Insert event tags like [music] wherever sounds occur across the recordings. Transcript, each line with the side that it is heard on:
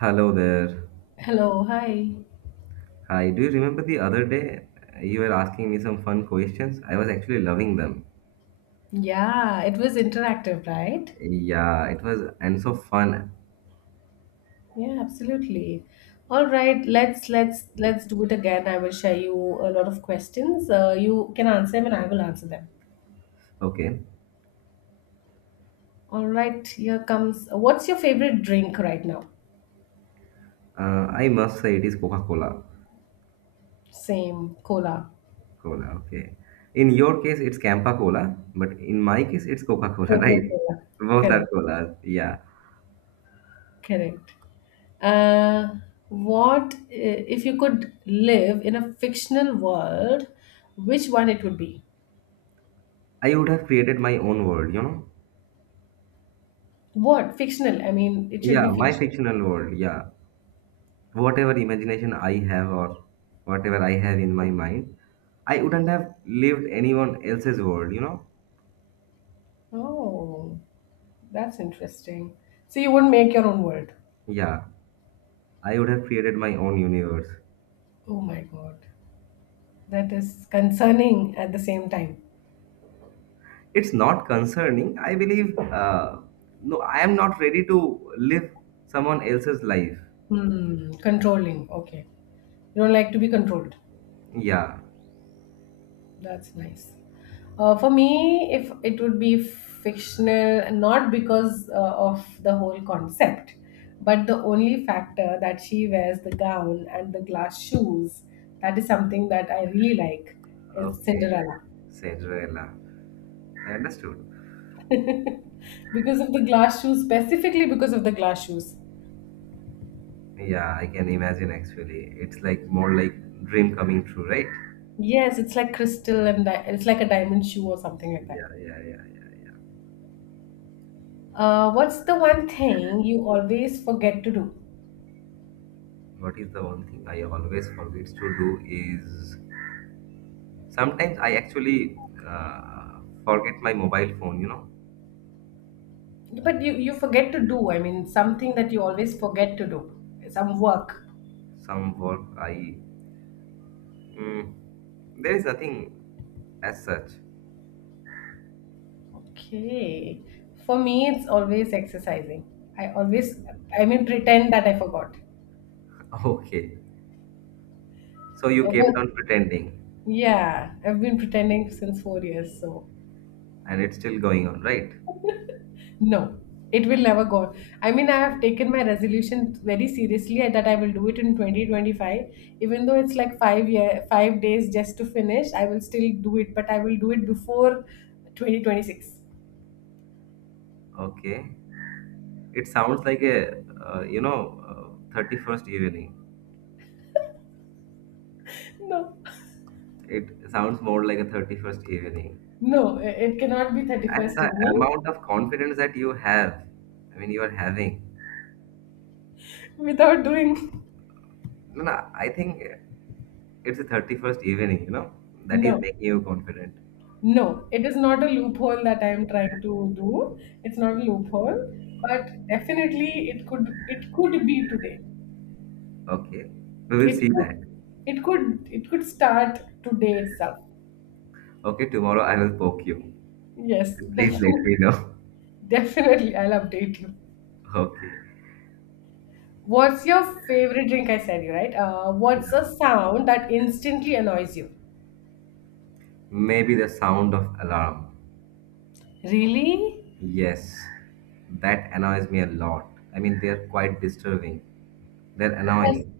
right: Hello there.
left: Hello, hi.
right: Hi, do you remember the other day you were asking me some fun questions? I was actually loving them.
left: Yeah, it was interactive, right?
right: Yeah, it was and so fun.
left: Yeah, absolutely. All right, let's do it again. I will share you a lot of questions. You can answer them and I will answer them.
right: Okay.
left: All right, here comes. What's your favorite drink right now?
right: Uh, I must say it is Coca-Cola.
left: Same, cola.
right: Cola, okay. In your case, it's Campa Cola, but in my case, it's Coca-Cola, [laughs] right?
left: Coca-Cola.
right: Both are
left: Correct.
right: colas. Yeah.
left: Correct. Uh, if you could live in a fictional world, which one it would be?
right: I would have created my own world, you know?
left: What fictional? I mean, it should
right: Yeah,
left: be
right: my
left: fictional.
right: fictional world. Yeah. Whatever imagination I have or whatever I have in my mind, I wouldn't have lived anyone else's world, you know?
left: Oh, that's interesting. So you wouldn't make your own world.
right: Yeah, I would have created my own universe.
left: Oh my God. That is concerning at the same time.
right: It's not concerning. I believe, no, I am not ready to live someone else's life.
left: Controlling. Okay. You don't like to be controlled.
right: Yeah,
left: That's nice. For me, if it would be fictional, not because of the whole concept, but the only factor that she wears the gown and the glass shoes, that is something that I really like, is
right: okay,
left: Cinderella.
right: Cinderella. I understood.
left: Because of the glass shoes, specifically because of the glass shoes.
right: Yeah, I can imagine actually. It's like more like dream coming true, right?
left: Yes, it's like crystal and it's like a diamond shoe or something like
right: Yeah,
left: that.
right: yeah, yeah, yeah.
left: What's the one thing you always forget to do?
right: What is the one thing I always forget to do is sometimes I actually forget my mobile phone,
left: But you forget to do, I mean, something that you always forget to do, some work.
right: some work I. Mm, there is nothing as such.
left: Okay. For me, it's always exercising. I always,
right: [laughs]
left: I mean, pretend that I forgot.
right: Okay. So you
left: Uh,
right: kept
left: but
right: on pretending
left: yeah, I've been pretending since 4 years, so.
right: and it's still going on, right?
left: No, it will never go on. I mean, I have taken my resolution very seriously and that I will do it in 2025. Even though it's like 5 days just to finish, I will still do it, but I will do it before 2026.
right: Okay. It sounds like a 31st evening.
left: No,
right: It sounds more like a 31st evening.
left: no, it cannot be
right: And
left: 31st
right: the
left: evening
right: amount of confidence that you have, I mean, you are having.
left: without doing.
right: No, no, I think it's the 31st evening, that is
left: No,
right: making you confident.
left: no, it is not a loophole that I am trying to do. It's not a loophole, but definitely it could be today.
right: Okay, we will
left: It
right: see
left: could,
right: that.
left: it could start today itself.
right: Okay, tomorrow I will poke you.
left: Yes, [laughs]
right: Please let
left: definitely,
right: me know.
left: definitely. I'll update you.
right: [laughs] Okay,
left: What's your favorite drink? I said you right. What's a
right: yeah.
left: sound that instantly annoys you?
right: Maybe the sound of alarm.
left: Really?
right: Yes, that annoys me a lot. I mean, they're quite disturbing. They're
left: It does,
right: annoying.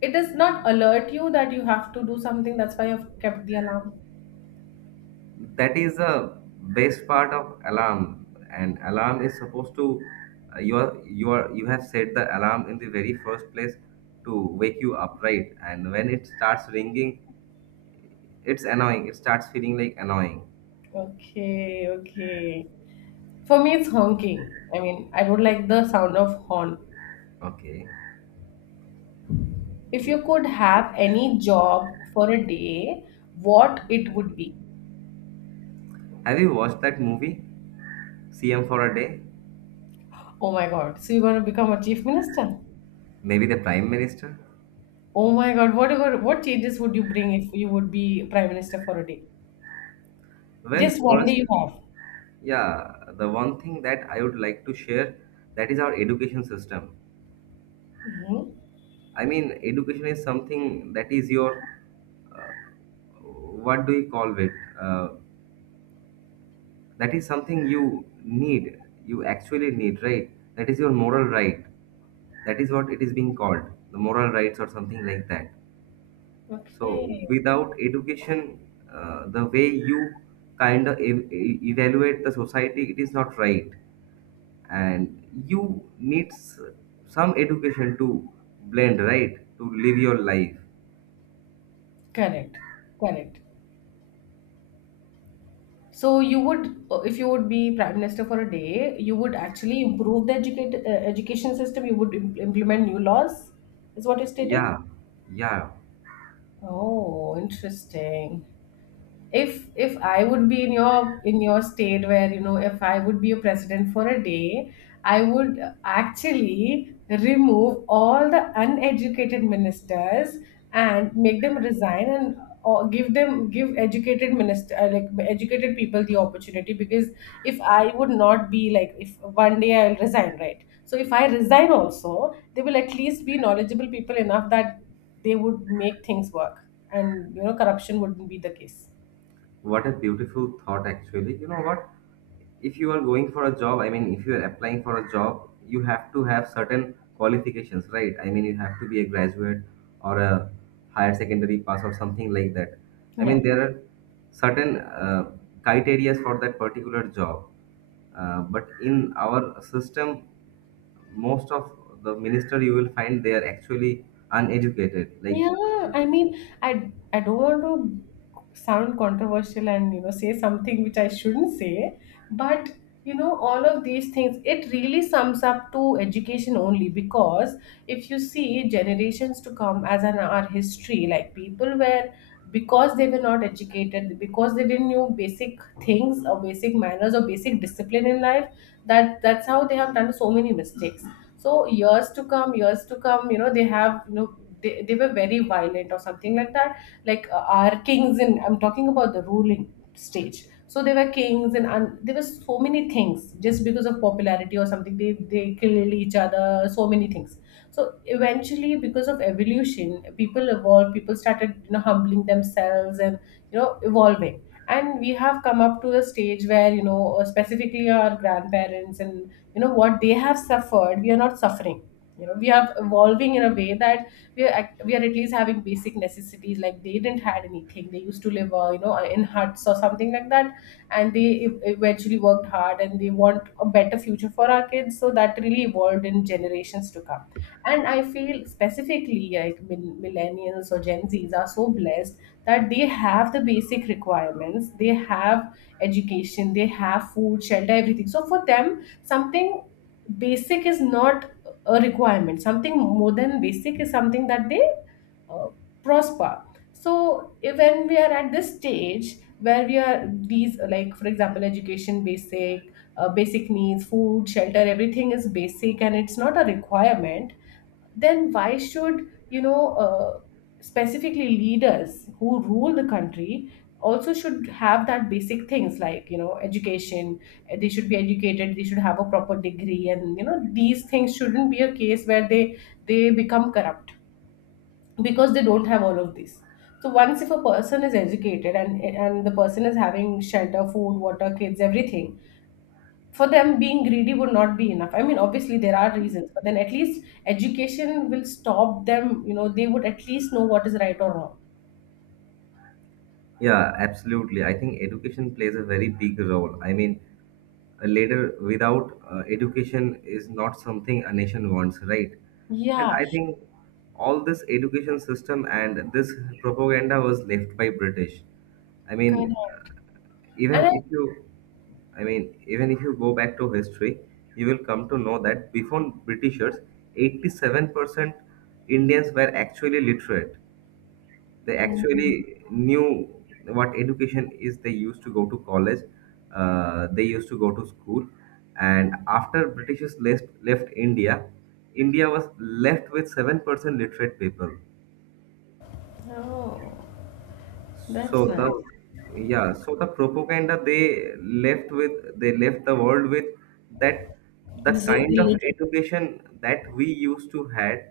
left: it does not alert you that you have to do something. That's why you've kept the alarm.
right: That is the best part of alarm, and alarm is supposed to, you have set the alarm in the very first place to wake you up, right? And when it starts ringing, it's annoying, it starts feeling like annoying.
left: Okay, okay. For me, it's honking. I mean, I don't like the sound of horn.
right: Okay,
left: If you could have any job for a day, what it would be?
right: have you watched that movie CM for a day?
left: Oh my God. So you're going to become a chief minister?
right: Maybe the Prime Minister.
left: Oh my God. You what changes would you bring if you would be prime minister for a day?
right: Well,
left: Just one day
right: first,
left: you have.
right: yeah, the one thing that I would like to share, that is our education system.
left: Hmm.
right: I mean, education is something that is your what do you call it? Uh, that is something you need, you actually need, right? That is your moral right. That is what it is being called, the moral rights or something like that.
left: Okay.
right: So, without education, the way you kind of evaluate the society, it is not right. And you need some education to blend, right? To live your life.
left: Correct. Correct. So you would, if you would be prime minister for a day, you would actually improve the education system. You would implement new laws, is what you're stating?
right: Yeah, yeah.
left: Oh, interesting. if if I would be in your state, where you know, if I would be a president for a day, I would actually remove all the uneducated ministers and make them resign, and or give educated minister, like educated people the opportunity, because if I would not be like, if one day I'll resign, right? So if I resign also, they will at least be knowledgeable people enough that they would make things work, and you know, corruption wouldn't be the case.
right: What a beautiful thought, actually. You know what? If you are going for a job, I mean, if you are applying for a job, you have to have certain qualifications, right? I mean, you have to be a graduate or a higher secondary pass or something like that. I
left: Yeah.
right: mean, there are certain criteria for that particular job. But in our system, most of the minister you will find they are actually uneducated. Like,
left: Yeah, I mean, I don't want to sound controversial and, you know, say something which I shouldn't say, but you know, all of these things, it really sums up to education only, because if you see generations to come as an our history, like people were, because they were not educated, because they didn't know basic things or basic manners or basic discipline in life, that's how they have done so many mistakes. So years to come, you know, they have, you know, they were very violent or something like that, like our kings, and I'm talking about the ruling stage. So they were kings, and there were so many things, just because of popularity or something, they kill each other, so many things. So eventually, because of evolution, people evolved, people started, you know, humbling themselves and you know, evolving. And we have come up to a stage where you know, specifically our grandparents, and you know, what they have suffered, we are not suffering. You know, we are evolving in a way that we we are at least having basic necessities. Like they didn't had anything, they used to live, you know, in huts or something like that, and they eventually worked hard, and they want a better future for our kids, so that really evolved in generations to come. And I feel specifically like millennials or Gen Z's are so blessed that they have the basic requirements. They have education, they have food, shelter, everything. So for them, something basic is not a requirement, something more than basic is something that they uh, prosper. So if, when we are at this stage where we are these, like for example, education basic, basic needs, food, shelter, everything is basic and it's not a requirement, then why should you know, specifically leaders who rule the country also should have that basic things, like you know, education. They should be educated, they should have a proper degree, and you know, these things shouldn't be a case where they become corrupt because they don't have all of these. So once if a person is educated, and the person is having shelter, food, water, kids, everything, for them being greedy would not be enough. I mean obviously there are reasons, but then at least education will stop them. You know, they would at least know what is right or wrong.
right: yeah, absolutely. I think education plays a very big role. I mean, later without education is not something a nation wants, right? And
left: Yeah.
right: I think all this education system and this propaganda was left by British. I
left: Correct.
right: mean, even
left: And I,
right: if you even if you go back to history, you will come to know that before Britishers, 87% Indians were actually literate. They
left: mhm.
right: actually knew what education is. They used to go to college, they used to go to school. And after Britishers left India, India was left with 7% literate people.
left: Oh,
right: So
left: that's nice.
right: the, yeah, so the propaganda they left with, they left the world with that. The
left: This is
right: kind of
left: illegal.
right: education that we used to had,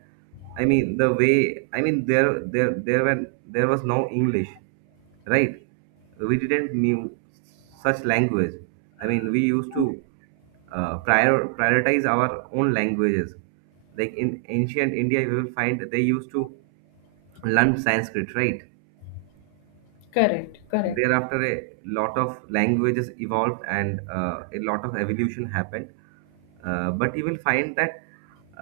right: I mean, there was no English, right? We didn't knew such language. I mean, we used to prioritize our own languages. Like in ancient India, you will find they used to learn Sanskrit, right?
left: Correct, correct.
right: Thereafter, a lot of languages evolved, and a lot of evolution happened. But you will find that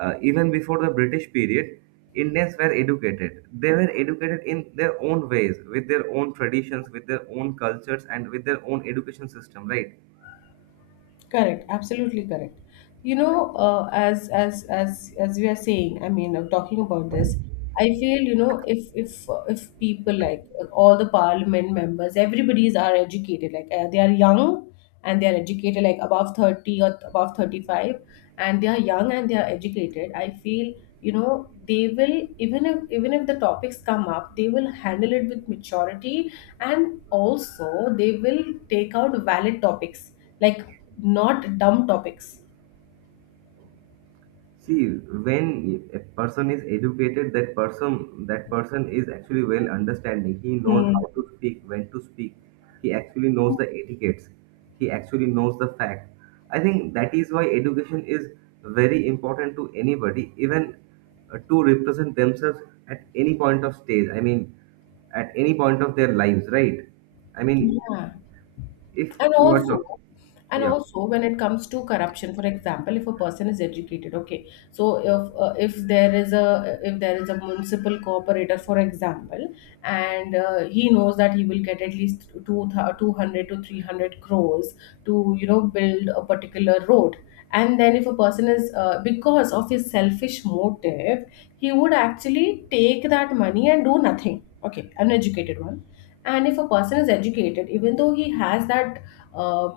right: even before the British period, Indians were educated. They were educated in their own ways, with their own traditions, with their own cultures, and with their own education system, right?
left: Correct, absolutely correct. You know, as we are saying, I mean, talking about this, I feel you know, if if people like all the parliament members, everybody's are educated. Like they are young and they are educated, like above 30 or above 35, and they are young and they are educated. I feel you know, they will, even if the topics come up, they will handle it with maturity, and also they will take out valid topics, like not dumb topics.
right: See, when a person is educated, that person is actually well understanding. He knows how
left: Hmm.
right: to speak, when to speak. He actually knows the etiquettes. He actually knows the fact. I think that is why education is very important to anybody, even to represent themselves at any point of stage. I mean, at any point of their lives, right? I mean,
left: Yeah,
right: if
left: and
right: you are
left: also,
right: talking, yeah,
left: when it comes to corruption, for example, if a person is educated, okay. So if there is a, municipal cooperator for example, and he knows that he will get at least 200 to 300 crores to you know, build a particular road, and then if a person is, because of his selfish motive, he would actually take that money and do nothing, okay, an educated one. And if a person is educated, even though he has that, uh,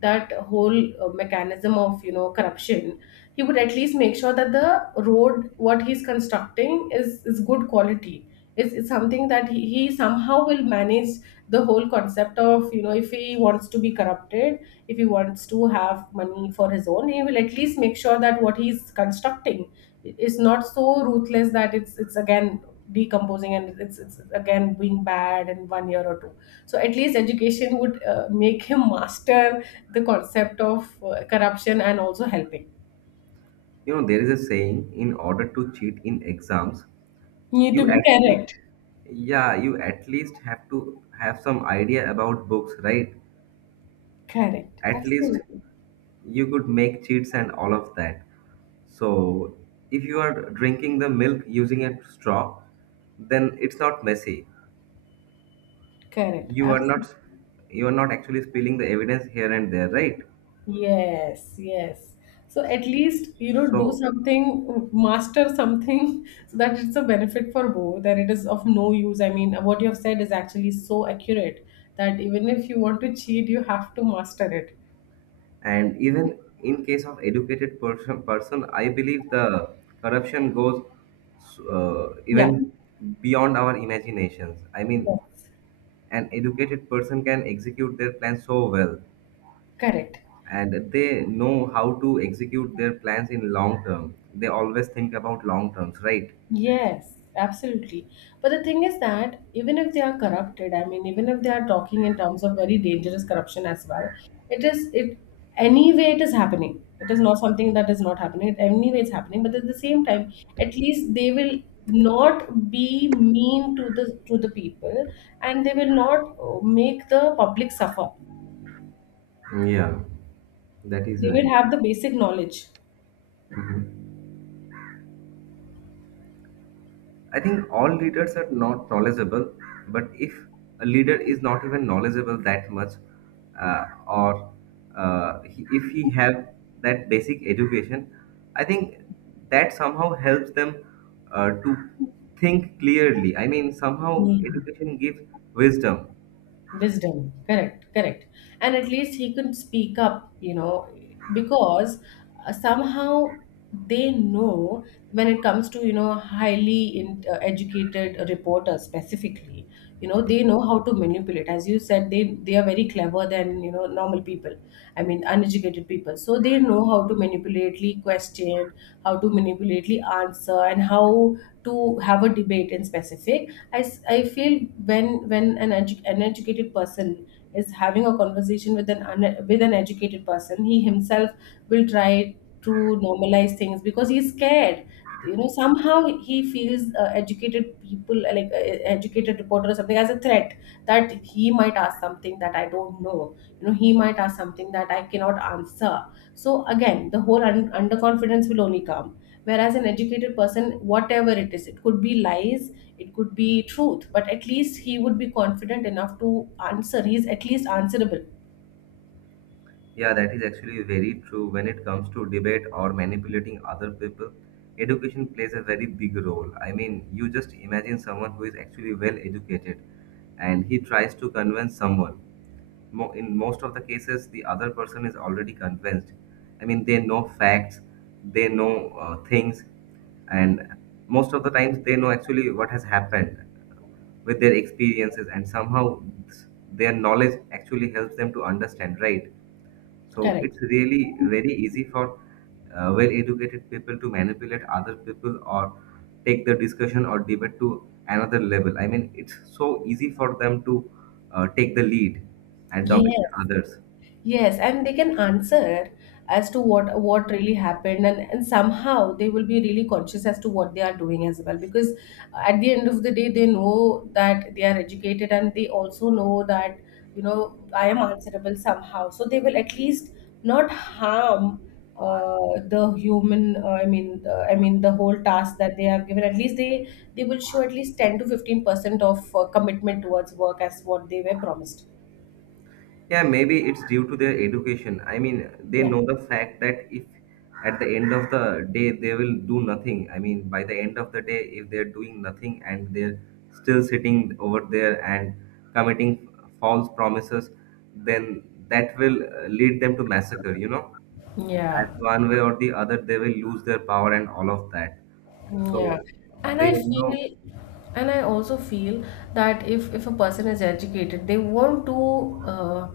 left: that whole mechanism of you know, corruption, he would at least make sure that the road what he's constructing is good quality. It's something that he somehow will manage the whole concept of, you know, if he wants to be corrupted, if he wants to have money for his own, he will at least make sure that what he's constructing is not so ruthless that it's again decomposing, and it's again being bad in one year or two. So at least education would make him [laughs] master the concept of corruption and also helping.
right: there is a saying: in order to cheat in exams,
left: Need to
right: you
left: be
right: at least,
left: correct.
right: yeah, you at least have to have some idea about books, right?
left: Correct,
right: At least
left: absolutely.
right: you could make cheats and all of that. So if you are drinking the milk using a straw, then it's not messy.
left: Correct,
right: you are not
left: absolutely.
right: you are not actually spilling the evidence here and there, right?
left: Yes, yes. So at least, you know, do
right: So,
left: something, master something, [laughs] so that it's a benefit for both, that it is of no use. I mean, what you have said is actually so accurate that even if you want to cheat, you have to master it.
right: and even in case of educated person, I believe the corruption goes,
left: Yeah.
right: even beyond our imaginations. I mean,
left: Yes.
right: an educated person can execute their plans so well,
left: Correct.
right: and they know how to execute their plans in long term. They always think about long terms, right?
left: Yes, absolutely. But the thing is that even if they are corrupted, I mean, even if they are talking in terms of very dangerous corruption as well, it is it anyway it is happening. It is not something that is not happening. It anyway it's happening. But at the same time, at least they will not be mean to the people, and they will not make the public suffer.
right: Yeah, that is
left: They will
right: right.
left: have the basic knowledge.
right: I think all leaders are not knowledgeable, but if a leader is not even knowledgeable that much, or he, if he have that basic education, I think that somehow helps them to think clearly. I mean, somehow
left: Hmm.
right: education gives wisdom.
left: Wisdom, correct, correct. And at least he could speak up, you know, because somehow they know when it comes to, you know, educated reporters specifically, you know, they know how to manipulate. As you said, they are very clever than, you know, normal people. I mean, uneducated people. So they know how to manipulately question, how to manipulately answer, and how to have a debate in specific. I feel when an educated person is having a conversation with an educated person, he himself will try to normalize things because he's scared. Somehow he feels educated people like educated reporter or something as a threat that he might ask something that I don't know. He might ask something that I cannot answer. So again the whole underconfidence will only come, whereas an educated person, whatever it is, it could be lies, it could be truth, but at least he would be confident enough to answer. He's at least answerable.
right: Yeah, that is actually very true. When it comes to debate or manipulating other people, education plays a very big role. I mean, you just imagine someone who is actually well educated and he tries to convince someone. In most of the cases, the other person is already convinced. I mean, they know facts, they know things, and most of the times they know actually what has happened with their experiences, and somehow their knowledge actually helps them to understand, right? So
left: Correct.
right: it's really very easy for well-educated people to manipulate other people or take the discussion or debate to another level. I mean, it's so easy for them to take the lead and dominate
left: Yes.
right: others.
left: Yes, and they can answer as to what really happened, and somehow they will be really conscious as to what they are doing as well. Because at the end of the day, they know that they are educated, and they also know that I am answerable somehow. So they will at least not harm the human. I mean the whole task that they have given. At least they will show at least 10 to 15% of commitment towards work as what they were promised.
right: Yeah, maybe it's due to their education. I mean, they
left: Yeah.
right: know the fact that if at the end of the day they will do nothing. I mean, by the end of the day, if they're doing nothing and they're still sitting over there and committing false promises, then that will lead them to massacre, you know? At
left: Yeah.
right: one way or the other, they will lose their power and all of that.
left: Yeah.
right: So
left: And
right: they
left: I
right: know.
left: feel, and I also feel that if a person is educated, they won't do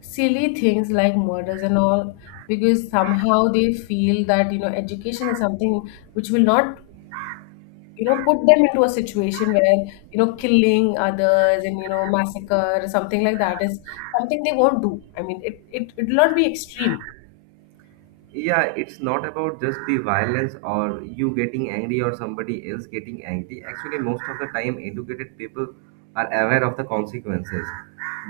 left: silly things like murders and all, because somehow they feel that education is something which will not put them into a situation where killing others and massacre or something like that is something they won't do. I mean, it will not be extreme.
right: Yeah, it's not about just the violence or you getting angry or somebody else getting angry. Actually, most of the time, educated people are aware of the consequences.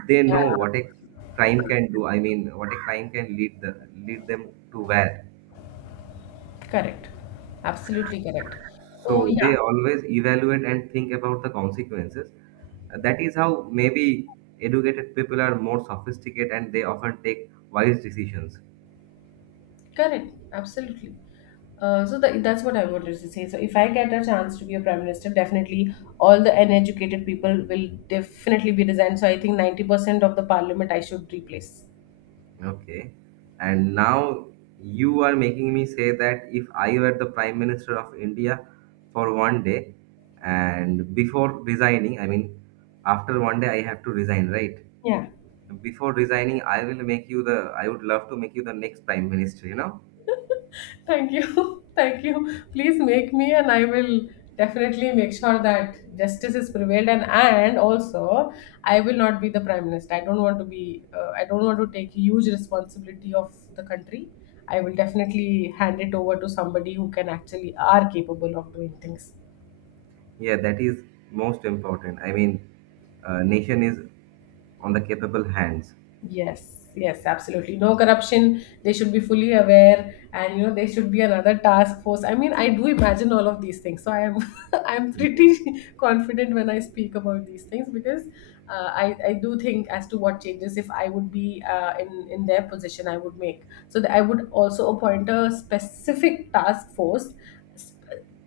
right: They know what a crime can do. I mean, what a crime can lead them to where.
left: Correct. Absolutely correct. So
right: So
left: yeah.
right: they always evaluate and think about the consequences. That is how maybe educated people are more sophisticated and they often take wise decisions.
left: Correct, absolutely. So the that's what I wanted to say. So if I get a chance to be a prime minister, definitely all the uneducated people will definitely be resigned. So I think 90% of the parliament I should replace.
right: Okay. And now you are making me say that if I were the Prime Minister of India for one day and before resigning, I mean, after one day I have to resign, right?
left: Yeah.
right: Before resigning, I would love to make you the next Prime Minister, you know?
left: Thank you. [laughs] Thank you. Please make me and I will definitely make sure that justice is prevailed, and also I will not be the prime minister. I don't want to be I don't want to take huge responsibility of the country. I will definitely hand it over to somebody who can actually are capable of doing things.
right: Yeah, that is most important. I mean, nation is on the capable hands.
left: Yes, yes, absolutely. No corruption. They should be fully aware, and there should be another task force. I mean, I do imagine all of these things, so I am, [laughs] I'm pretty [laughs] confident when I speak about these things because I do think as to what changes if I would be in their position, I would make. So that I would also appoint a specific task force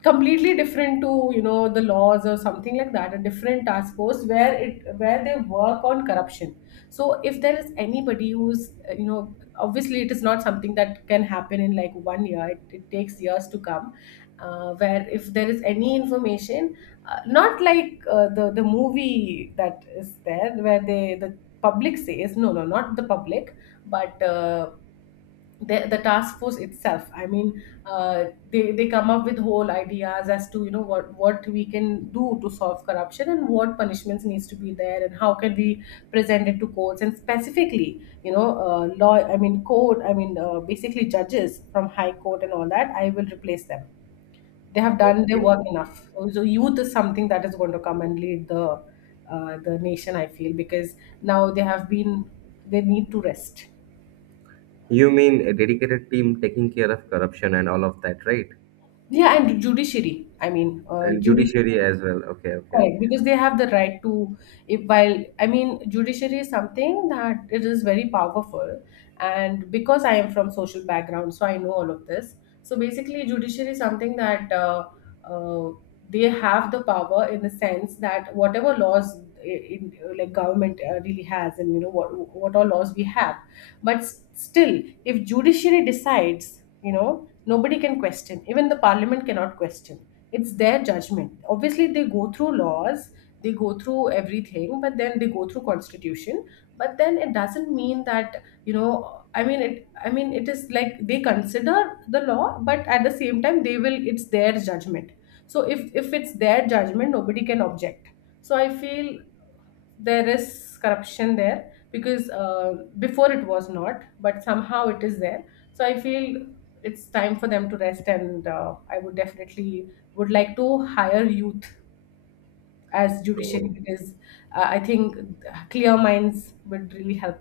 left: completely different to the laws or something like that, a different task force where they work on corruption. So if there is anybody who's obviously it is not something that can happen in like 1 year. It takes years to come, where if there is any information, not like the movie that is there where they the public says no, no, not the public, but the task force itself. I mean they come up with whole ideas as to what we can do to solve corruption, and what punishments needs to be there, and how can we present it to courts and specifically, law. I mean court. I mean basically judges from high court and all that, I will replace them. They have done their
right: Okay.
left: work enough, so youth is something that is going to come and lead the the nation, I feel, because now they have been, they need to rest.
right: You mean a dedicated team taking care of corruption and all of that, right?
left: Yeah, and judiciary. I mean,
right: And
left: judiciary.
right: judiciary as well. Okay, okay,
left: Correct,
right: okay.
left: because they have the right to, if while I mean, judiciary is something that it is very powerful, and because I am from social background, so I know all of this. So basically, judiciary is something that uh, they have the power in the sense that whatever laws i- in, like government really has, and what all laws we have. But still, if judiciary decides, nobody can question. Even the parliament cannot question. It's their judgment. Obviously they go through laws, they go through everything, but then they go through constitution. But then it doesn't mean that I mean it is like they consider the law, but at the same time they will, it's their judgment. So if it's their judgment, nobody can object. So I feel there is corruption there, because before it was not, but somehow it is there. So I feel it's time for them to rest, and I would definitely would like to hire youth as judiciary,
right: So,
left: because I think clear minds would really help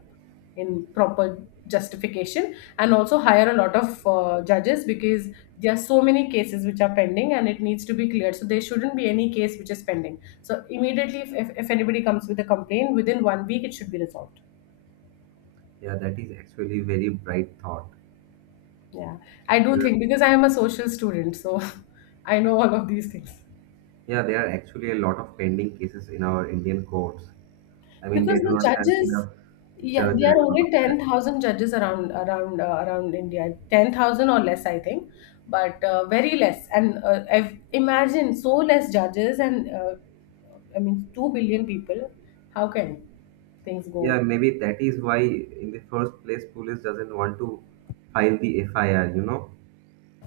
left: in proper justification, and also hire a lot of judges, because there are so many cases which are pending and it needs to be cleared. So there shouldn't be any case which is pending. So immediately, if anybody comes with a complaint, within 1 week it should be resolved.
right: yeah, that is actually very bright thought.
left: Yeah, I do
right: Yeah,
left: think because I am a social student, so [laughs] I know all of these things.
right: yeah, there are actually a lot of pending cases in our Indian courts. I mean, they
left: Because
right: do
left: the
right: not have
left: judges,
right: enough
left: yeah,
right: judge
left: there are
right: and all
left: only
right: of that.
left: 10,000 judges around India. 10,000 or less, I think. But very less, and imagine so less judges, and I mean 2 billion people. How can things
right: Yeah,
left: go?
right: maybe that is why in the first place police doesn't want to file the FIR, you know.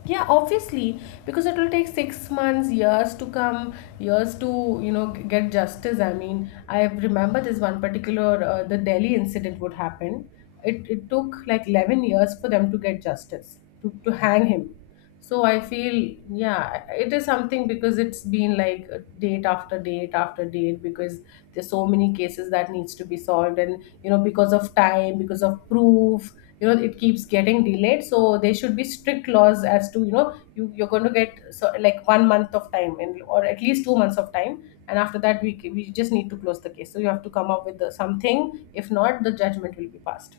left: Yeah, obviously, because it will take 6 months, years to come, years to get justice. I mean, I remember this one particular the Delhi incident would happen. It took like 11 years for them to get justice to hang him. So I feel, yeah, it is something because it's been like date after date after date. Because there's so many cases that needs to be solved, and because of time, because of proof, it keeps getting delayed. So there should be strict laws as to you're going to get so like 1 month of time, and or at least 2 months of time. And after that we just need to close the case, so you have to come up with the, something. If not, the judgment will be passed.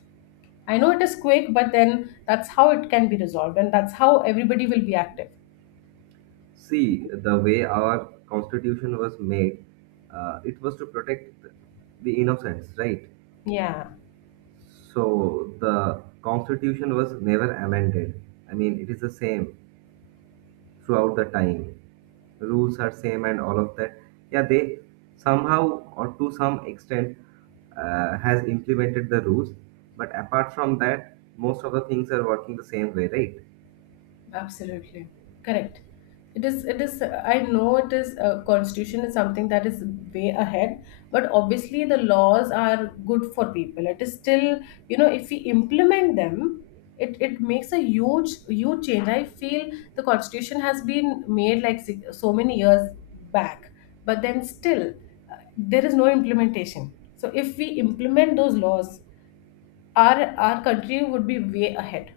left: I know it is quick, but then that's how it can be resolved, and that's how everybody will be active.
right: See, the way our constitution was made, it was to protect the innocents, right?
left: Yeah.
right: So the constitution was never amended. I mean, it is the same throughout the time. Rules are same and all of that. Yeah, they somehow or to some extent has implemented the rules, but apart from that, most of the things are working the same way, right?
left: Absolutely. Correct. I know it is, constitution is something that is way ahead, but obviously the laws are good for people. It is still, if we implement them, it makes a huge, huge change. I feel the constitution has been made like so many years back, but then still there is no implementation. So if we implement those laws, our country would be way ahead,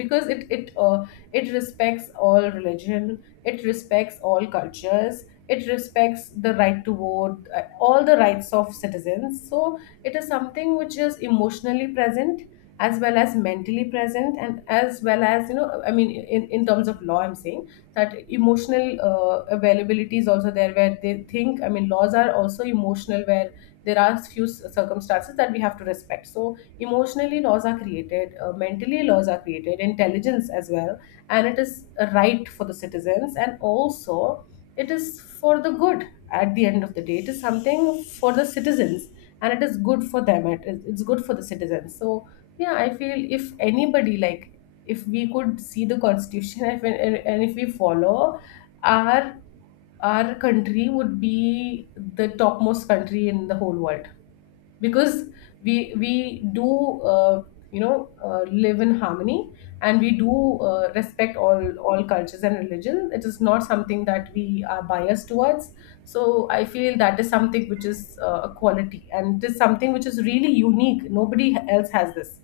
left: because it it respects all religion, it respects all cultures, it respects the right to vote, all the rights of citizens. So it is something which is emotionally present, as well as mentally present, and as well as I mean in terms of law, I'm saying that emotional availability is also there where they think. I mean laws are also emotional where there are few circumstances that we have to respect. So emotionally laws are created, mentally laws are created, intelligence as well. And it is a right for the citizens, and also it is for the good. At the end of the day, it is something for the citizens, and it is good for them. It's good for the citizens. So yeah, I feel if anybody like, if we could see the constitution, if, and if we follow, our our country would be the topmost country in the whole world. Because we do live in harmony, and we do respect all cultures and religions. It is not something that we are biased towards. So I feel that is something which is a quality, and it is something which is really unique. Nobody else has this.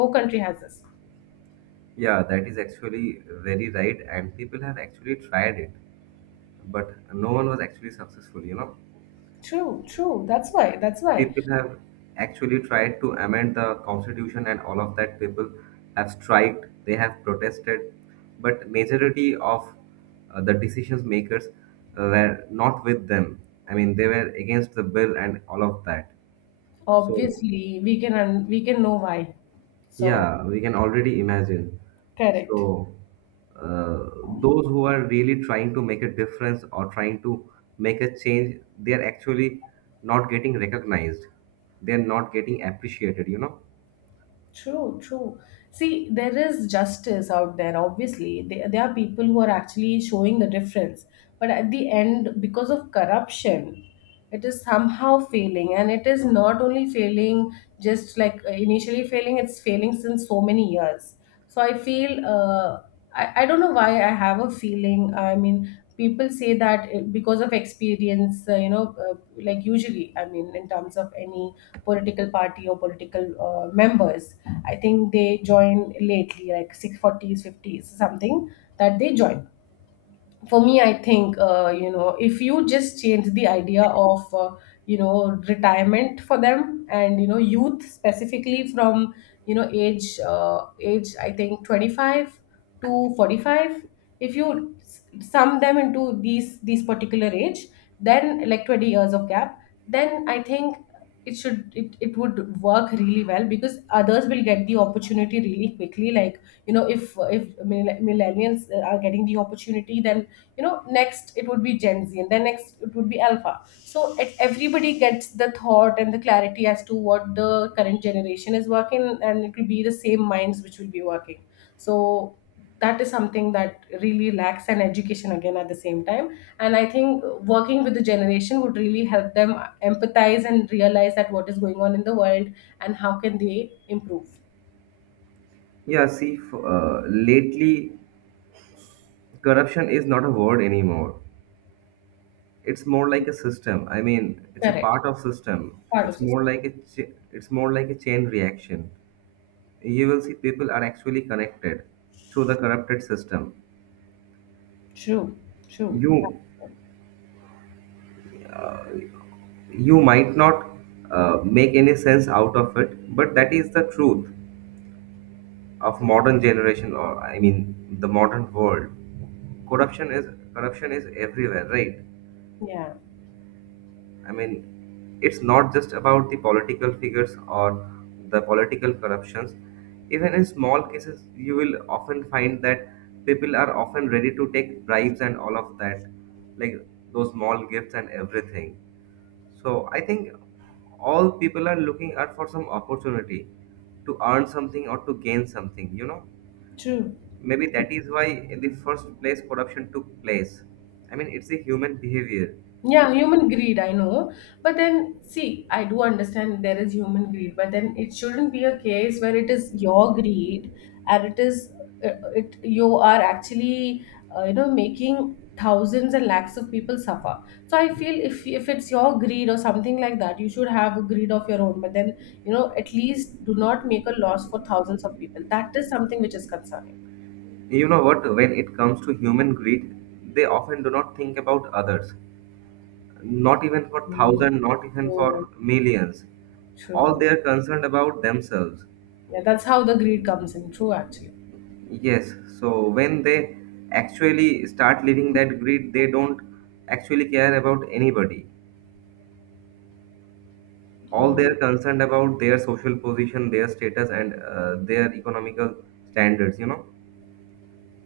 left: No country has this.
right: Yeah, that is actually very right, and people have actually tried it, but no one was actually successful, you know.
left: True, true. That's why, that's why.
right: People have actually tried to amend the constitution and all of that. People have striked, they have protested, but majority of the decisions makers were not with them. I mean, they were against the bill and all of that. So
left: Obviously we can know why. So.
right: yeah, we can already imagine.
left: Correct.
right: So uh, those who are really trying to make a difference or trying to make a change, they are actually not getting recognized, they're not getting appreciated, you know.
left: True, true. See, there is justice out there, obviously. There are people who are actually showing the difference. But at the end, because of corruption, it is somehow failing. And it is not only failing just like initially failing, it's failing since so many years. So I feel, I don't know why. I have a feeling, I mean, people say that because of experience, like usually, I mean in terms of any political party or political members, I think they join lately like 640s 50s something that they join. For me, I think if you just change the idea of retirement for them, and youth specifically from age, age I think 25 to 45. If you sum them into these particular age, then like 20 years of gap, then I think it should, it would work really well, because others will get the opportunity really quickly. Like, if millennials are getting the opportunity, then next it would be Gen Z, and then next it would be Alpha. So it, everybody gets the thought and the clarity as to what the current generation is working, and it will be the same minds which will be working. So that is something that really lacks an education, again, at the same time. And I think working with the generation would really help them empathize and realize that what is going on in the world, and how can they improve.
right: Yeah, see, lately corruption is not a word anymore. It's more like a system. I mean, it's a
left: Correct,
right: part of system.
left: part of
right: It's more
left: system.
right: like a chain reaction. You will see people are actually connected through the corrupted system.
left: True, true.
right: You you might not make any sense out of it, but that is the truth of modern generation, or I mean, the modern world. Corruption is corruption is everywhere, right?
left: Yeah,
right: I mean, it's not just about the political figures or the political corruptions. Even in small cases, you will often find that people are often ready to take bribes and all of that, like those small gifts and everything. So I think all people are looking out for some opportunity to earn something or to gain something, you know?
left: true.
right: Maybe that is why in the first place corruption took place. I mean, it's a human behavior.
left: Yeah, human greed, I know. But then, see, I do understand there is human greed, but then it shouldn't be a case where it is your greed, and it is it you are actually making thousands and lakhs of people suffer. So I feel if it's your greed or something like that, you should have a greed of your own. But then, at least do not make a loss for thousands of people. That is something which is concerning.
right: You know what? When it comes to human greed, they often do not think about others, not even for
left: Mm,
right: thousands, not even
left: true,
right: for millions. All
left: true.
right: they are concerned about themselves.
left: Yeah, that's how the greed comes in. True, actually.
right: Yes, so when they actually start living that greed, they don't actually care about anybody. All they
left: Mm.
right: are concerned about their social position, their status, and their economical standards, you know.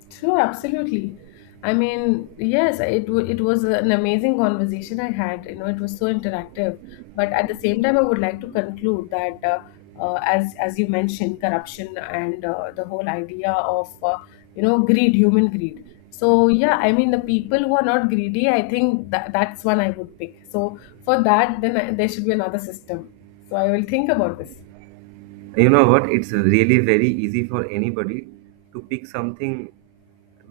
left: True, absolutely. I mean, yes, it was an amazing conversation I had. It was so interactive. But at the same time, I would like to conclude that, as you mentioned, corruption, and the whole idea of greed, human greed. So yeah, I mean, the people who are not greedy, I think that that's one I would pick. So for that, then there should be another system. So I will think about this.
right: You know what? It's really very easy for anybody to pick something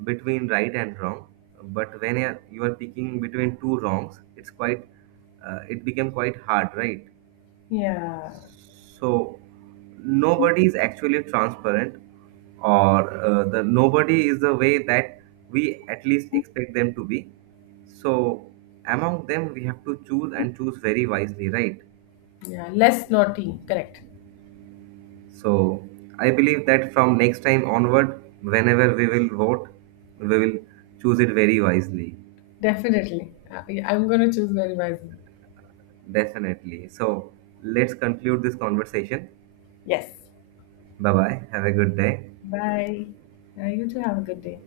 right: between right and wrong. But when you are picking between two wrongs, it's quite, it became quite hard, right?
left: Yeah,
right: So nobody is actually transparent, or the nobody is the way that we at least expect them to be. So among them, we have to choose and choose very wisely, right?
left: yeah, less naughty, correct.
right: So I believe that from next time onward, whenever we will vote, we will choose it very wisely.
left: Definitely. Yeah, I'm going to choose very wisely.
right: Definitely. So let's conclude this conversation.
left: Yes.
right: Bye bye. Have a good day.
left: Bye. You too have a good day.